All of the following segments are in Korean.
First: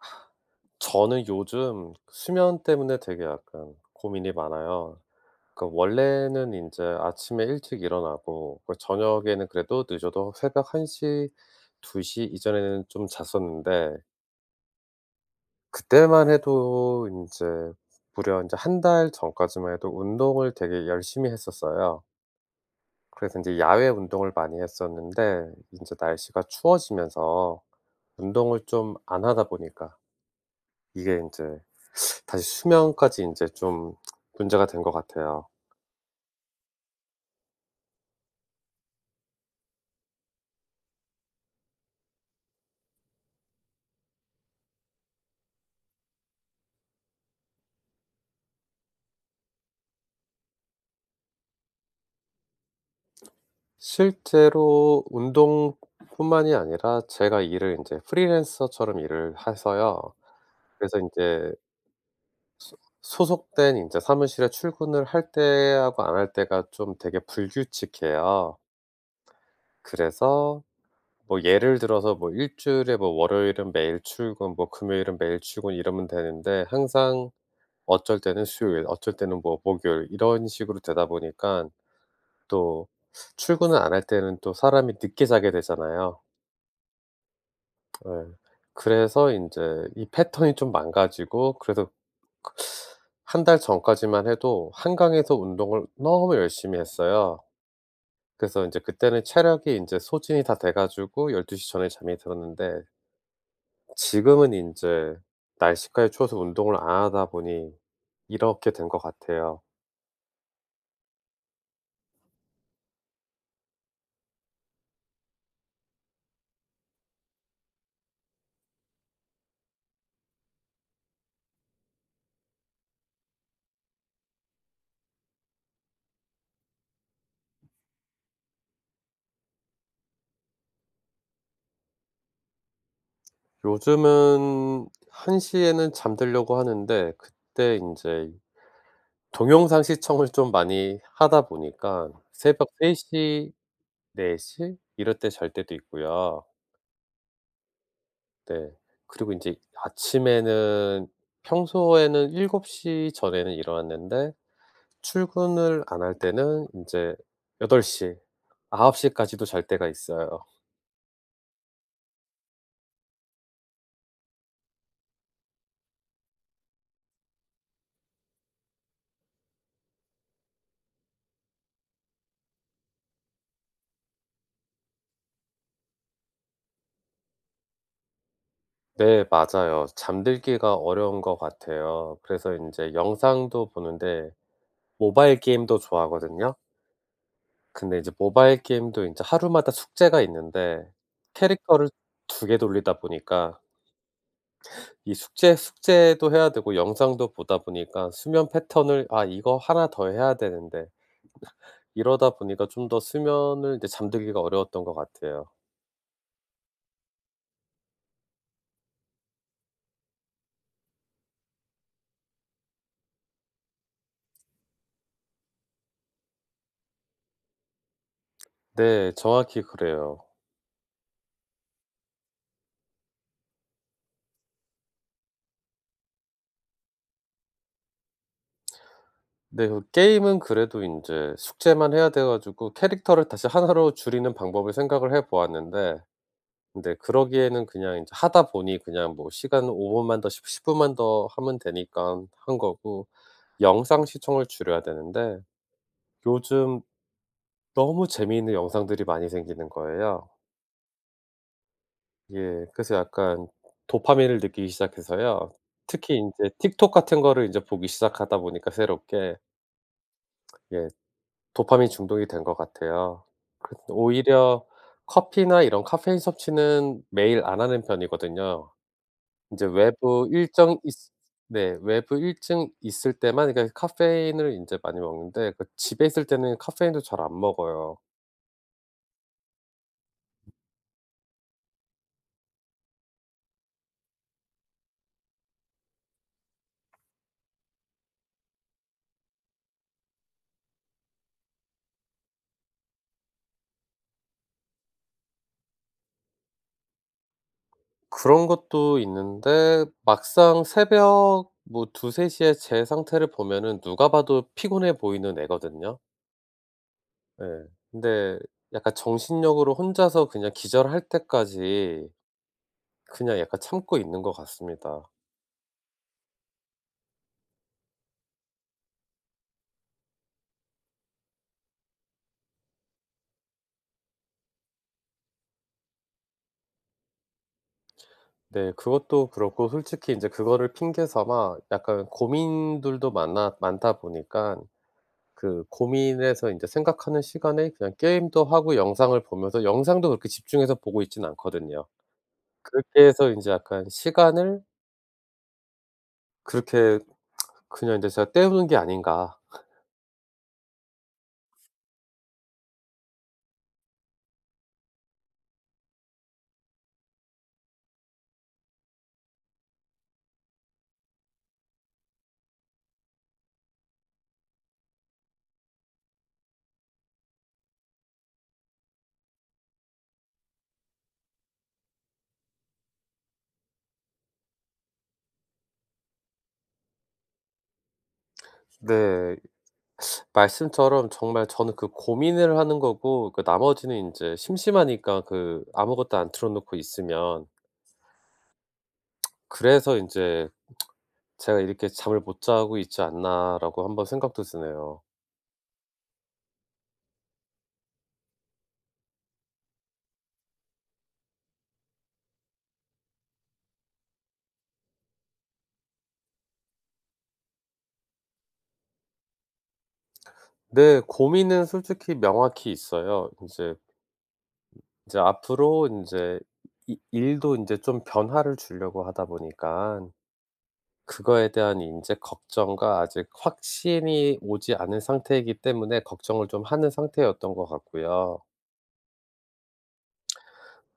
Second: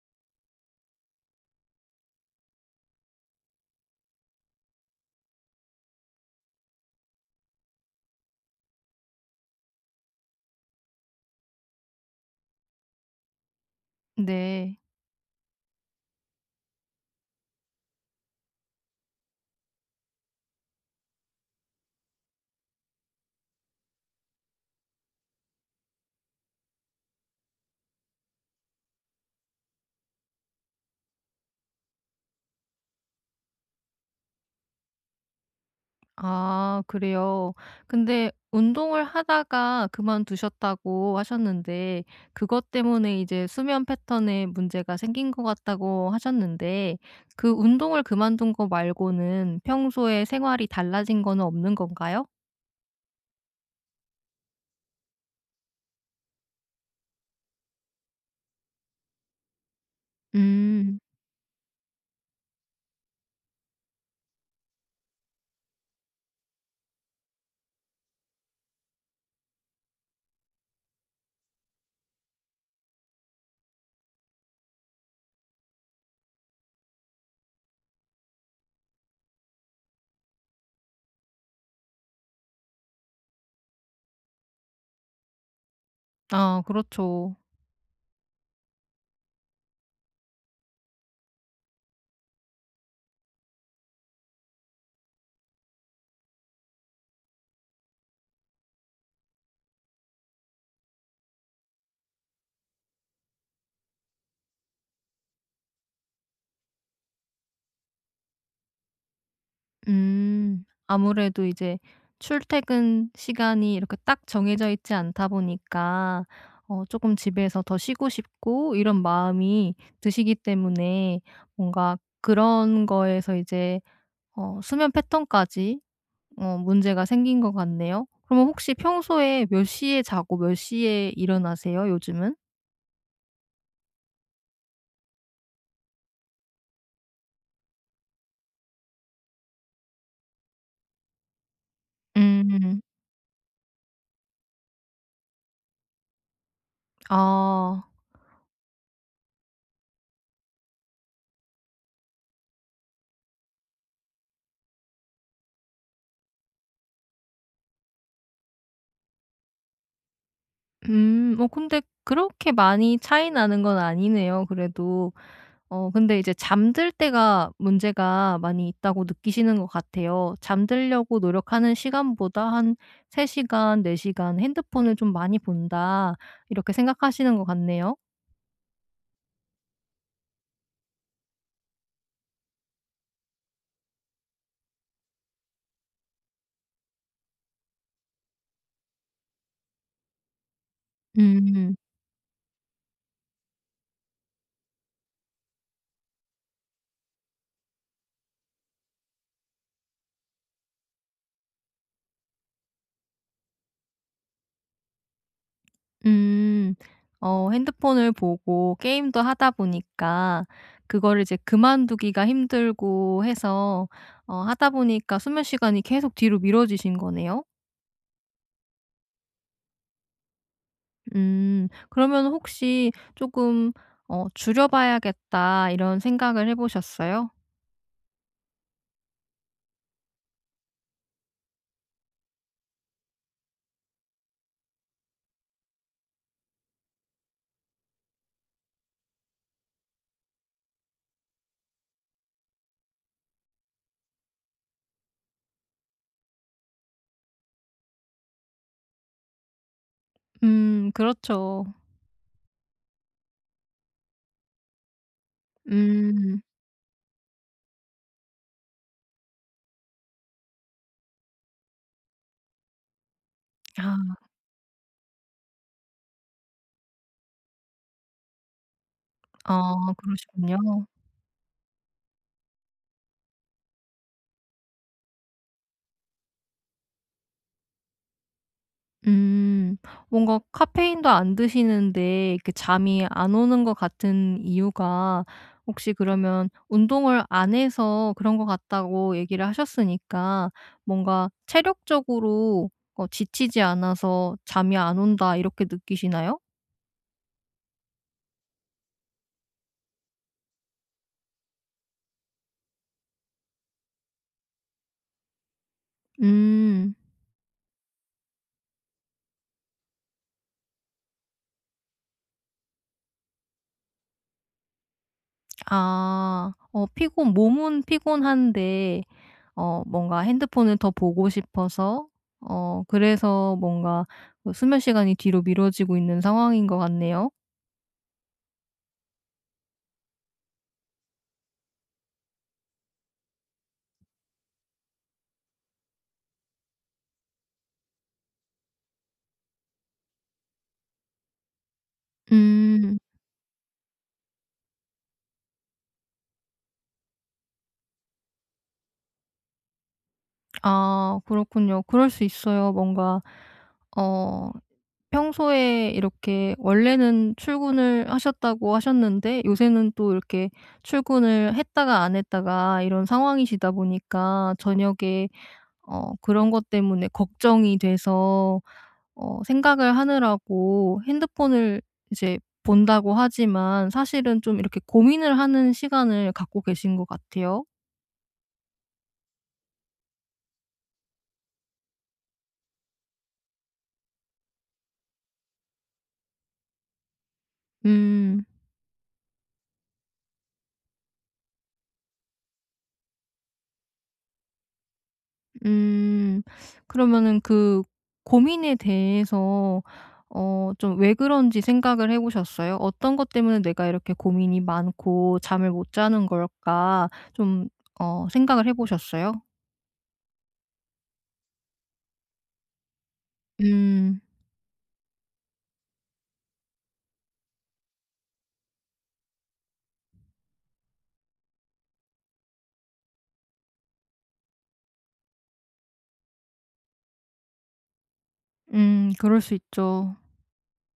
저는 요즘 수면 때문에 되게 약간 고민이 많아요. 그러니까 원래는 인제 아침에 일찍 일어나고 그리고 저녁에는 그래도 늦어도 새벽 1:00, 2:00 이전에는 좀 잤었는데 네. 그때만 해도 인제 무려 인제 1 달 전까지만 해도 운동을 되게 열심히 했었어요. 그래서 인제 야외 운동을 많이 했었는데 인제 날씨가 추워지면서 운동을 좀 안 하다 보니까 이게 인제 다시 수면까지 인제 좀 문제가 된 것 같아요. 아 그래요. 근데 운동을 하다가 그만두셨다고 하셨는데 그것 때문에 이제 수면 패턴에 문제가 생긴 것 같다고 하셨는데 그 운동을 그만둔 거 말고는 평소에 생활이 달라진 거는 없는 건가요? 실제로 운동뿐만이 아니라 제가 일을 인제 프리랜서처럼 일을 해서요. 그래서 음. 인제 소 소속된 인제 사무실에 출근을 할 때하고 안 할 때가 좀 되게 불규칙해요. 그래서 뭐 예를 들어서 뭐 일주일에 뭐 월요일은 매일 출근 뭐 금요일은 매일 출근 이러면 되는데 항상 어쩔 때는 수요일 어쩔 때는 뭐 목요일 이런 식으로 되다 보니깐 또 출근을 안 할 때는 또 사람이 늦게 자게 되잖아요. 아 그렇죠. 예. 그래서 인제 이 패턴이 좀 망가지고 그래도 그 1 달 전까지만 해도 한강에서 운동을 너무 열심히 했어요. 그래서 인제 그때는 체력이 인제 소진이 다 돼 가지고 12:00 전에 잠이 들었는데. 지금은 인제 날씨까지 추워서 운동을 안 하다 보니 이렇게 된 것 같아요. 음, 아무래도 이제 출퇴근 시간이 이렇게 딱 정해져 있지 않다 보니까 어 쪼끔 집에서 더 쉬고 싶고 이런 마음이 드시기 때문에 뭔가 그런 거에서 이제 어 수면 패턴까지 어 문제가 생긴 것 같네요. 그럼 혹시 평소에 몇 시에 자고 몇 시에 일어나세요, 요즘은? 요즘은 1:00 에는 잠 들려고 하는데 그때 인제 동영상 시청을 좀 많이 하다 보니까 새벽 음. 3:00, 4:00 이럴 때 잘 때도 있고요. 아. 네. 그리고 인제 아침에는 평소에는 7:00 전에는 일어났는데 출근을 안 할 때는 인제 8:00, 9:00 까지도 잘 때가 있어요. 음, 어 근데 그렇게 많이 차이 나는 건 아니네요 그래도. 어 근데 이제 잠들 때가 문제가 많이 있다고 느끼시는 것 같아요. 잠들려고 노력하는 시간보다 '한 3 시간, 4 시간 핸드폰을 좀 많이 본다.' 이렇게 생각하시는 것 같네요. 네, 맞아요. 잠들기가 어려운 것 같아요. 그래서 인제 영상도 보는데 모바일 게임도 좋아하거든요. 근데 이제 모바일 게임도 인제 하루마다 숙제가 있는데 음. 캐릭터를 2 개 돌리다 보니까 이 숙제 숙제도 해야 되고 영상도 보다 보니까 수면 패턴을 아 이거 1 더 해야 되는데 이러다 보니까 좀 더 수면을 이제 잠들기가 어려웠던 것 같아요. 음, 어 핸드폰을 보고 게임도 하다 보니까 그거를 이제 그만 두기가 힘들고 해서 어 하다 보니까 수면 시간이 계속 뒤로 미뤄지신 거네요? 네, 정확히 그래요. 음, 그러면은 혹시 쪼끔 어 '줄여봐야겠다.' 이런 생각을 해 보셨어요? 네 그 게임은 그래도 인제 숙제만 해야 돼 가지고 캐릭터를 다시 1 로 줄이는 방법을 생각을 해 보았는데 근데 그러기에는 그냥 이제 하다 보니 그냥 뭐 시간은 5 분만 더 십 십분만 더 하면 되니깐 한 거고 영상 시청을 줄여야 되는데 요즘 너무 재미있는 영상들이 많이 생기는 거예요. 음 그렇죠. 예 그래서 약간 도파민을 느끼기 시작해서요. 특히 음. 인제 틱톡 같은 거를 인제 보기 시작하다 보니까 새롭게. 예. 도파민 중독이 된 것 같아요. 그 아. 오히려 커피나 이런 caffeine 섭취는 매일 안 하는 편이거든요. 인제 아 외부 일정 그러시군요. 있으 네 외부 일정 있을 때만 그러니까 caffeine을 인제 많이 먹는데 그 집에 있을 때는 caffeine도 잘 안 먹어요. 음, 뭔가 카페인도 안 드시는데 이렇게 잠이 안 오는 거 같은 이유가 혹시 그러면 운동을 안 해서 그런 거 같다고 얘기를 하셨으니까 뭔가 '체력적으로 어 지치지 않아서 잠이 안 온다.' 이렇게 느끼시나요? 그런 것도 있는데 막상 새벽 뭐 2:00-3:00 에 제 상태를 보면은 누가 봐도 피곤해 보이는 애거든요. 음. 네 근데 약간 정신력으로 혼자서 그냥 기절할 때까지 그냥 약간 참고 있는 것 같습니다. 아, 어 피곤 몸은 피곤한데 어 뭔가 핸드폰을 더 보고 싶어서 어 그래서 뭔가 그 수면 시간이 뒤로 미뤄지고 있는 상황인 것 같네요. 네. 그것도 그렇고 솔직히 인제 그거를 핑계 삼아 약간 고민들도 많아 많다 보니깐 그 고민에서 인제 생각하는 시간에 그냥 게임도 하고 영상을 보면서 영상도 그렇게 집중해서 보고 있진 않거든요. 음. 그렇게 해서 인제 약간 시간을 그렇게 그냥 이제 제가 때우는 게 아닌가. 아 그렇군요. 그럴 수 있어요. 뭔가 어 평소에 이렇게 원래는 출근을 하셨다고 하셨는데 요새는 또 이렇게 출근을 했다가 안 했다가 이런 상황이시다 보니까 저녁에 어 그런 것 때문에 걱정이 돼서 어 생각을 하느라고 핸드폰을 이제 본다고 하지만 사실은 좀 이렇게 고민을 하는 시간을 갖고 계신 것 같아요. 네, 말씀처럼 정말 저는 그 고민을 하는 거고 그 나머지는 인제 심심하니까 그 아무것도 안 틀어 놓고 있으면. 음. 그래서 인제 제가 '이렇게 잠을 못 자고 있지 않나?'라고 한번 생각도 드네요. 음. 그러면은 그 고민에 대해서 어 좀 왜 그런지 생각을 해 보셨어요? '어떤 것 때문에 내가 이렇게 고민이 많고 잠을 못 자는 걸까?' 좀 어 생각을 해 보셨어요? 네. 고민은 솔직히 명확히 있어요. 인제 음. 이제 앞으로 인제 이 일도 인제 좀 변화를 주려고 하다 보니깐 그거에 대한 인제 걱정과 아직 확신이 오지 않은 상태이기 때문에 걱정을 좀 하는 상태였던 것 같고요. 음 그럴 수 있죠.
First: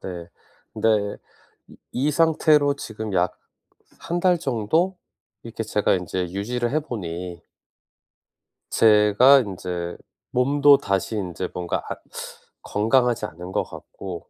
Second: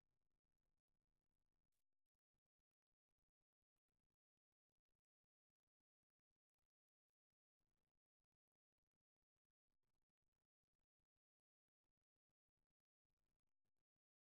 네. 근데 이 이 상태로 지금 약 1 달 정도 이렇게 제가 인제 유지를 해보니 제가 인제 몸도 다시 인제 뭔가 앗 건강하지 않은 것 같고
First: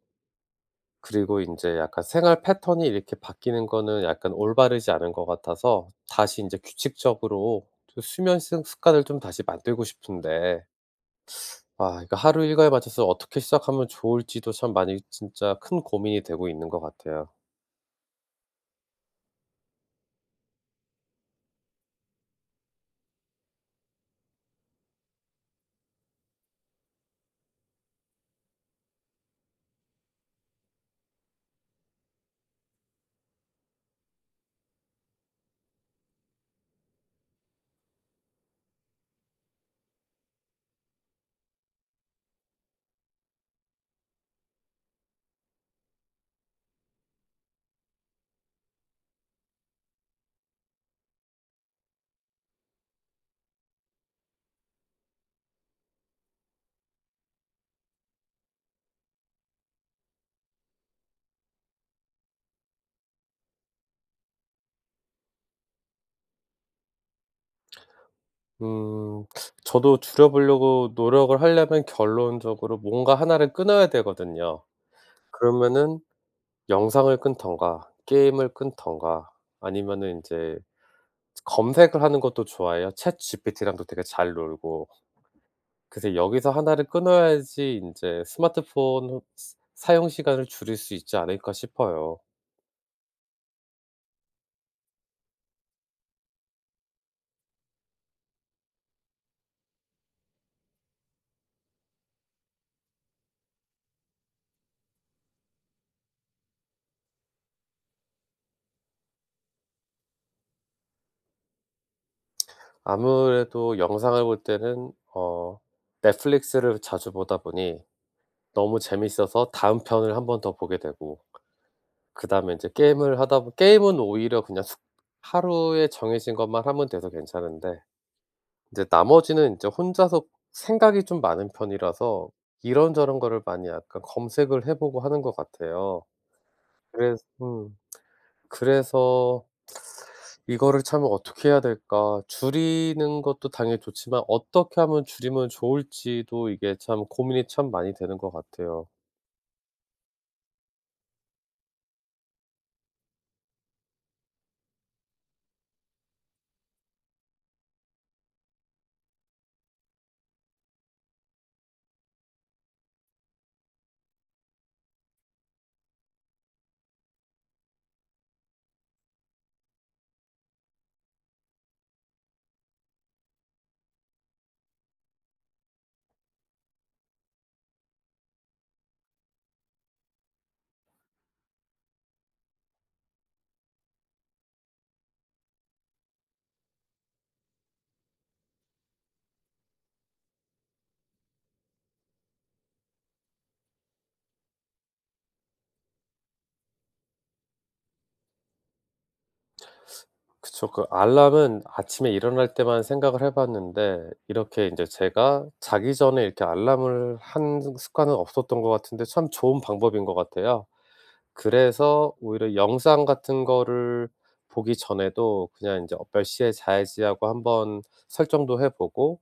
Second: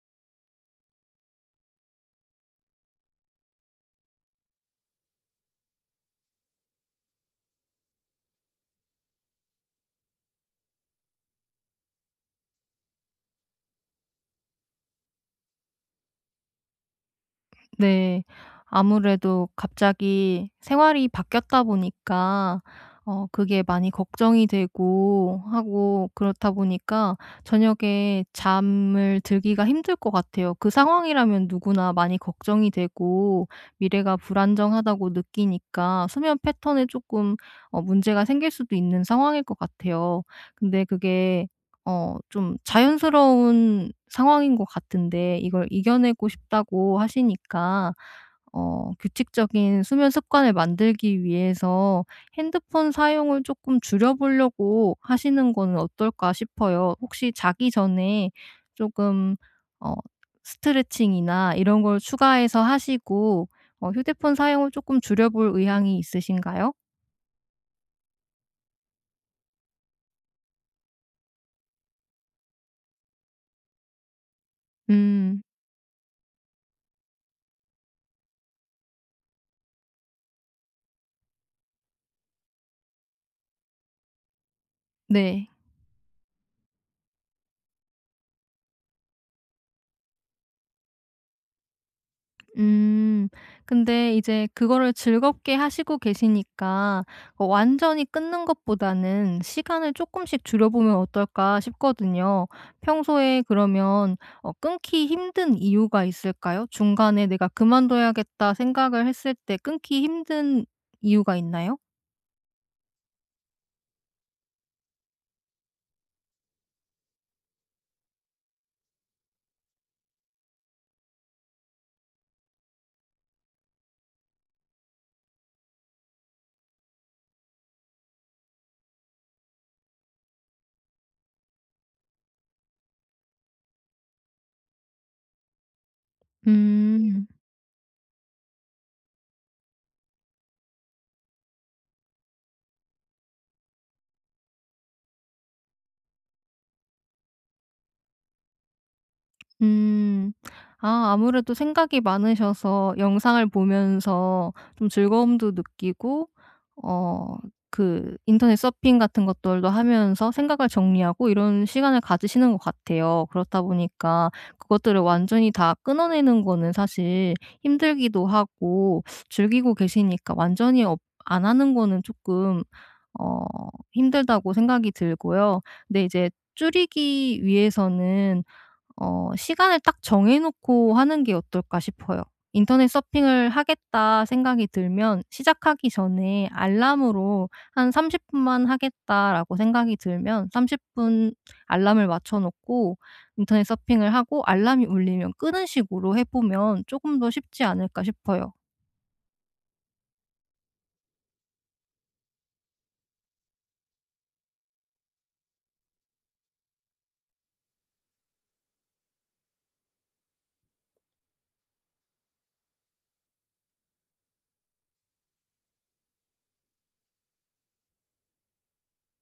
그리고 인제 약간 생활 패턴이 이렇게 바뀌는 거는 약간 올바르지 않은 것 같아서 다시 인제 규칙적으로 좀 수면 스 습관을 좀 다시 만들고 싶은데 아 이거 하루 일과에 맞춰서 어떻게 시작하면 좋을지도 참 많이 진짜 큰 고민이 되고 있는 것 같아요. 네. 아무래도 갑자기 생활이 바뀌었다 보니까 어 그게 많이 걱정이 되고 하고 그렇다 보니까 저녁에 잠을 들기가 힘들 것 같아요. 그 상황이라면 누구나 많이 걱정이 되고 미래가 불안정하다고 느끼니까 수면 패턴에 쪼끔 어 문제가 생길 수도 있는 상황일 것 같아요. 근데 그게 어 좀 자연스러운 상황인 것 같은데 이걸 "이겨내고 싶다."고 하시니까 어 규칙적인 수면 습관을 만들기 위해서 핸드폰 사용을 쪼끔 줄여 보려고 하시는 거는 어떨까 싶어요. 혹시 자기 전에 쪼금 어 스트레칭이나 이런 걸 추가해서 하시고 어 휴대폰 사용을 쪼끔 줄여 볼 의향이 있으신가요? 음 저도 줄여보려고 노력을 하려면 결론적으로 뭔가 1 를 끊어야 되거든요. 음. 그러면은 영상을 끊든가 게임을 끊든가 아니면은 인제 즈 검색을 하는 것도 좋아해요. Chat GPT랑도 되게 잘 놀고. 네. 그래서 여기서 1 를 끊어야지 인제 스마트폰 스 사용 시간을 줄일 수 있지 않을까 싶어요. 음. 근데 이제 그거를 즐겁게 하시고 계시니까 어 완전히 끊는 것보다는 시간을 쪼끔씩 줄여보면 어떨까 싶거든요. 평소에 그러면 어 끊기 힘든 이유가 있을까요? 중간에 '내가 그만둬야겠다.' 생각을 했을 때 끊기 힘든 이유가 있나요? 아무래도 영상을 볼 때는 어 넷플릭스를 자주 보다 보니 너무 재밌어서 다음 편을 1 번 더 보게 되고 그다음에 인제 게임을 하다 보 게임은 오히려 그냥 숙 하루에 정해진 것만 하면 돼서 괜찮은데 인제 나머지는 인제 혼자서 생각이 좀 많은 편이라서 이런저런 거를 많이 약간 검색을 해보고 하는 것 같아요. 그래서 음. 음 그래서 이거를 참 어떻게 해야 될까 줄이는 것도 당연히 좋지만 어떻게 하면 줄이면 좋을지도 이게 참 고민이 참 많이 되는 것 같아요. 음. 아 아무래도 생각이 많으셔서 영상을 보면서 좀 즐거움도 느끼고 어 그 인터넷 서핑 같은 것들도 하면서 생각을 정리하고 이런 시간을 가지시는 것 같아요. 그렇다 보니까 그것들을 완전히 다 끊어내는 거는 사실 힘들기도 하고 즐기고 계시니까 완전히 어 안 하는 거는 쪼끔 어 힘들다고 생각이 들고요. 근데 이제 줄이기 위해서는 어 시간을 딱 정해 놓고 하는 게 어떨까 싶어요. '인터넷 서핑을 하겠다.' 생각이 들면 시작하기 전에 알람으로 한 '30 분만 하겠다.'라고 생각이 들면 30 분 알람을 맞춰 놓고 인터넷 서핑을 하고 알람이 울리면 끄는 식으로 해 보면 쪼금 더 쉽지 않을까 싶어요. 그쵸. 그 알람은 아침에 일어날 때만 생각을 해 봤는데 이렇게 인제 제가 자기 전에 이렇게 알람을 하는 습관은 없었던 것 같은데 참 좋은 방법인 것 같아요. 그래서 오히려 영상 같은 거를 보기 전에도 그냥 인제 어 몇 시에 자야지 하고 한번 설정도 해 보고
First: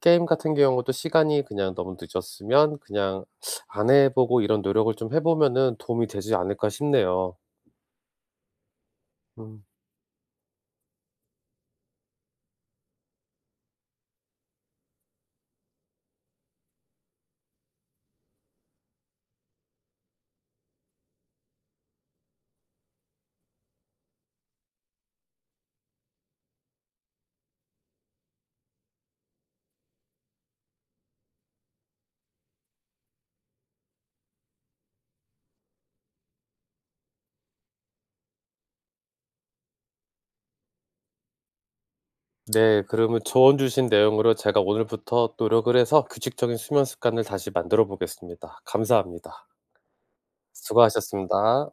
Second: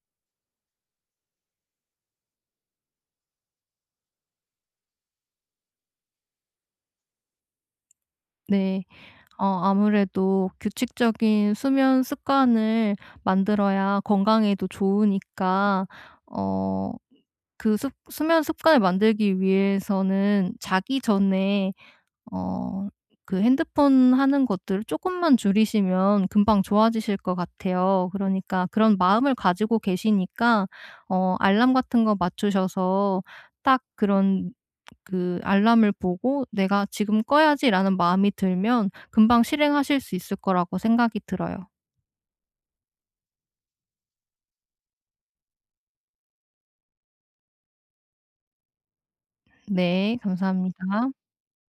게임 같은 경우도 시간이 그냥 너무 늦었으면 그냥 안 해 보고 이런 노력을 좀 해 보면은 도움이 되지 않을까 싶네요. 네. 어 음. 아무래도 규칙적인 수면 습관을 만들어야 건강에도 좋으니까 어 그 습 수면 습관을 만들기 위해서는 자기 전에 어 그 핸드폰 하는 것들을 쪼끔만 줄이시면 금방 좋아지실 거 같아요. 그러니까 그런 마음을 가지고 계시니까 어 알람 같은 거 맞추셔서 딱 그런 그 알람을 보고 '내가 지금 꺼야지.'라는 마음이 들면 금방 실행하실 수 있을 거라고 생각이 들어요. 네. 그러면 조언 주신 내용으로 제가 오늘부터 노력을 해서 규칙적인 수면 습관을 다시 만들어 보겠습니다. 감사합니다. 네. 감사합니다. 수고하셨습니다.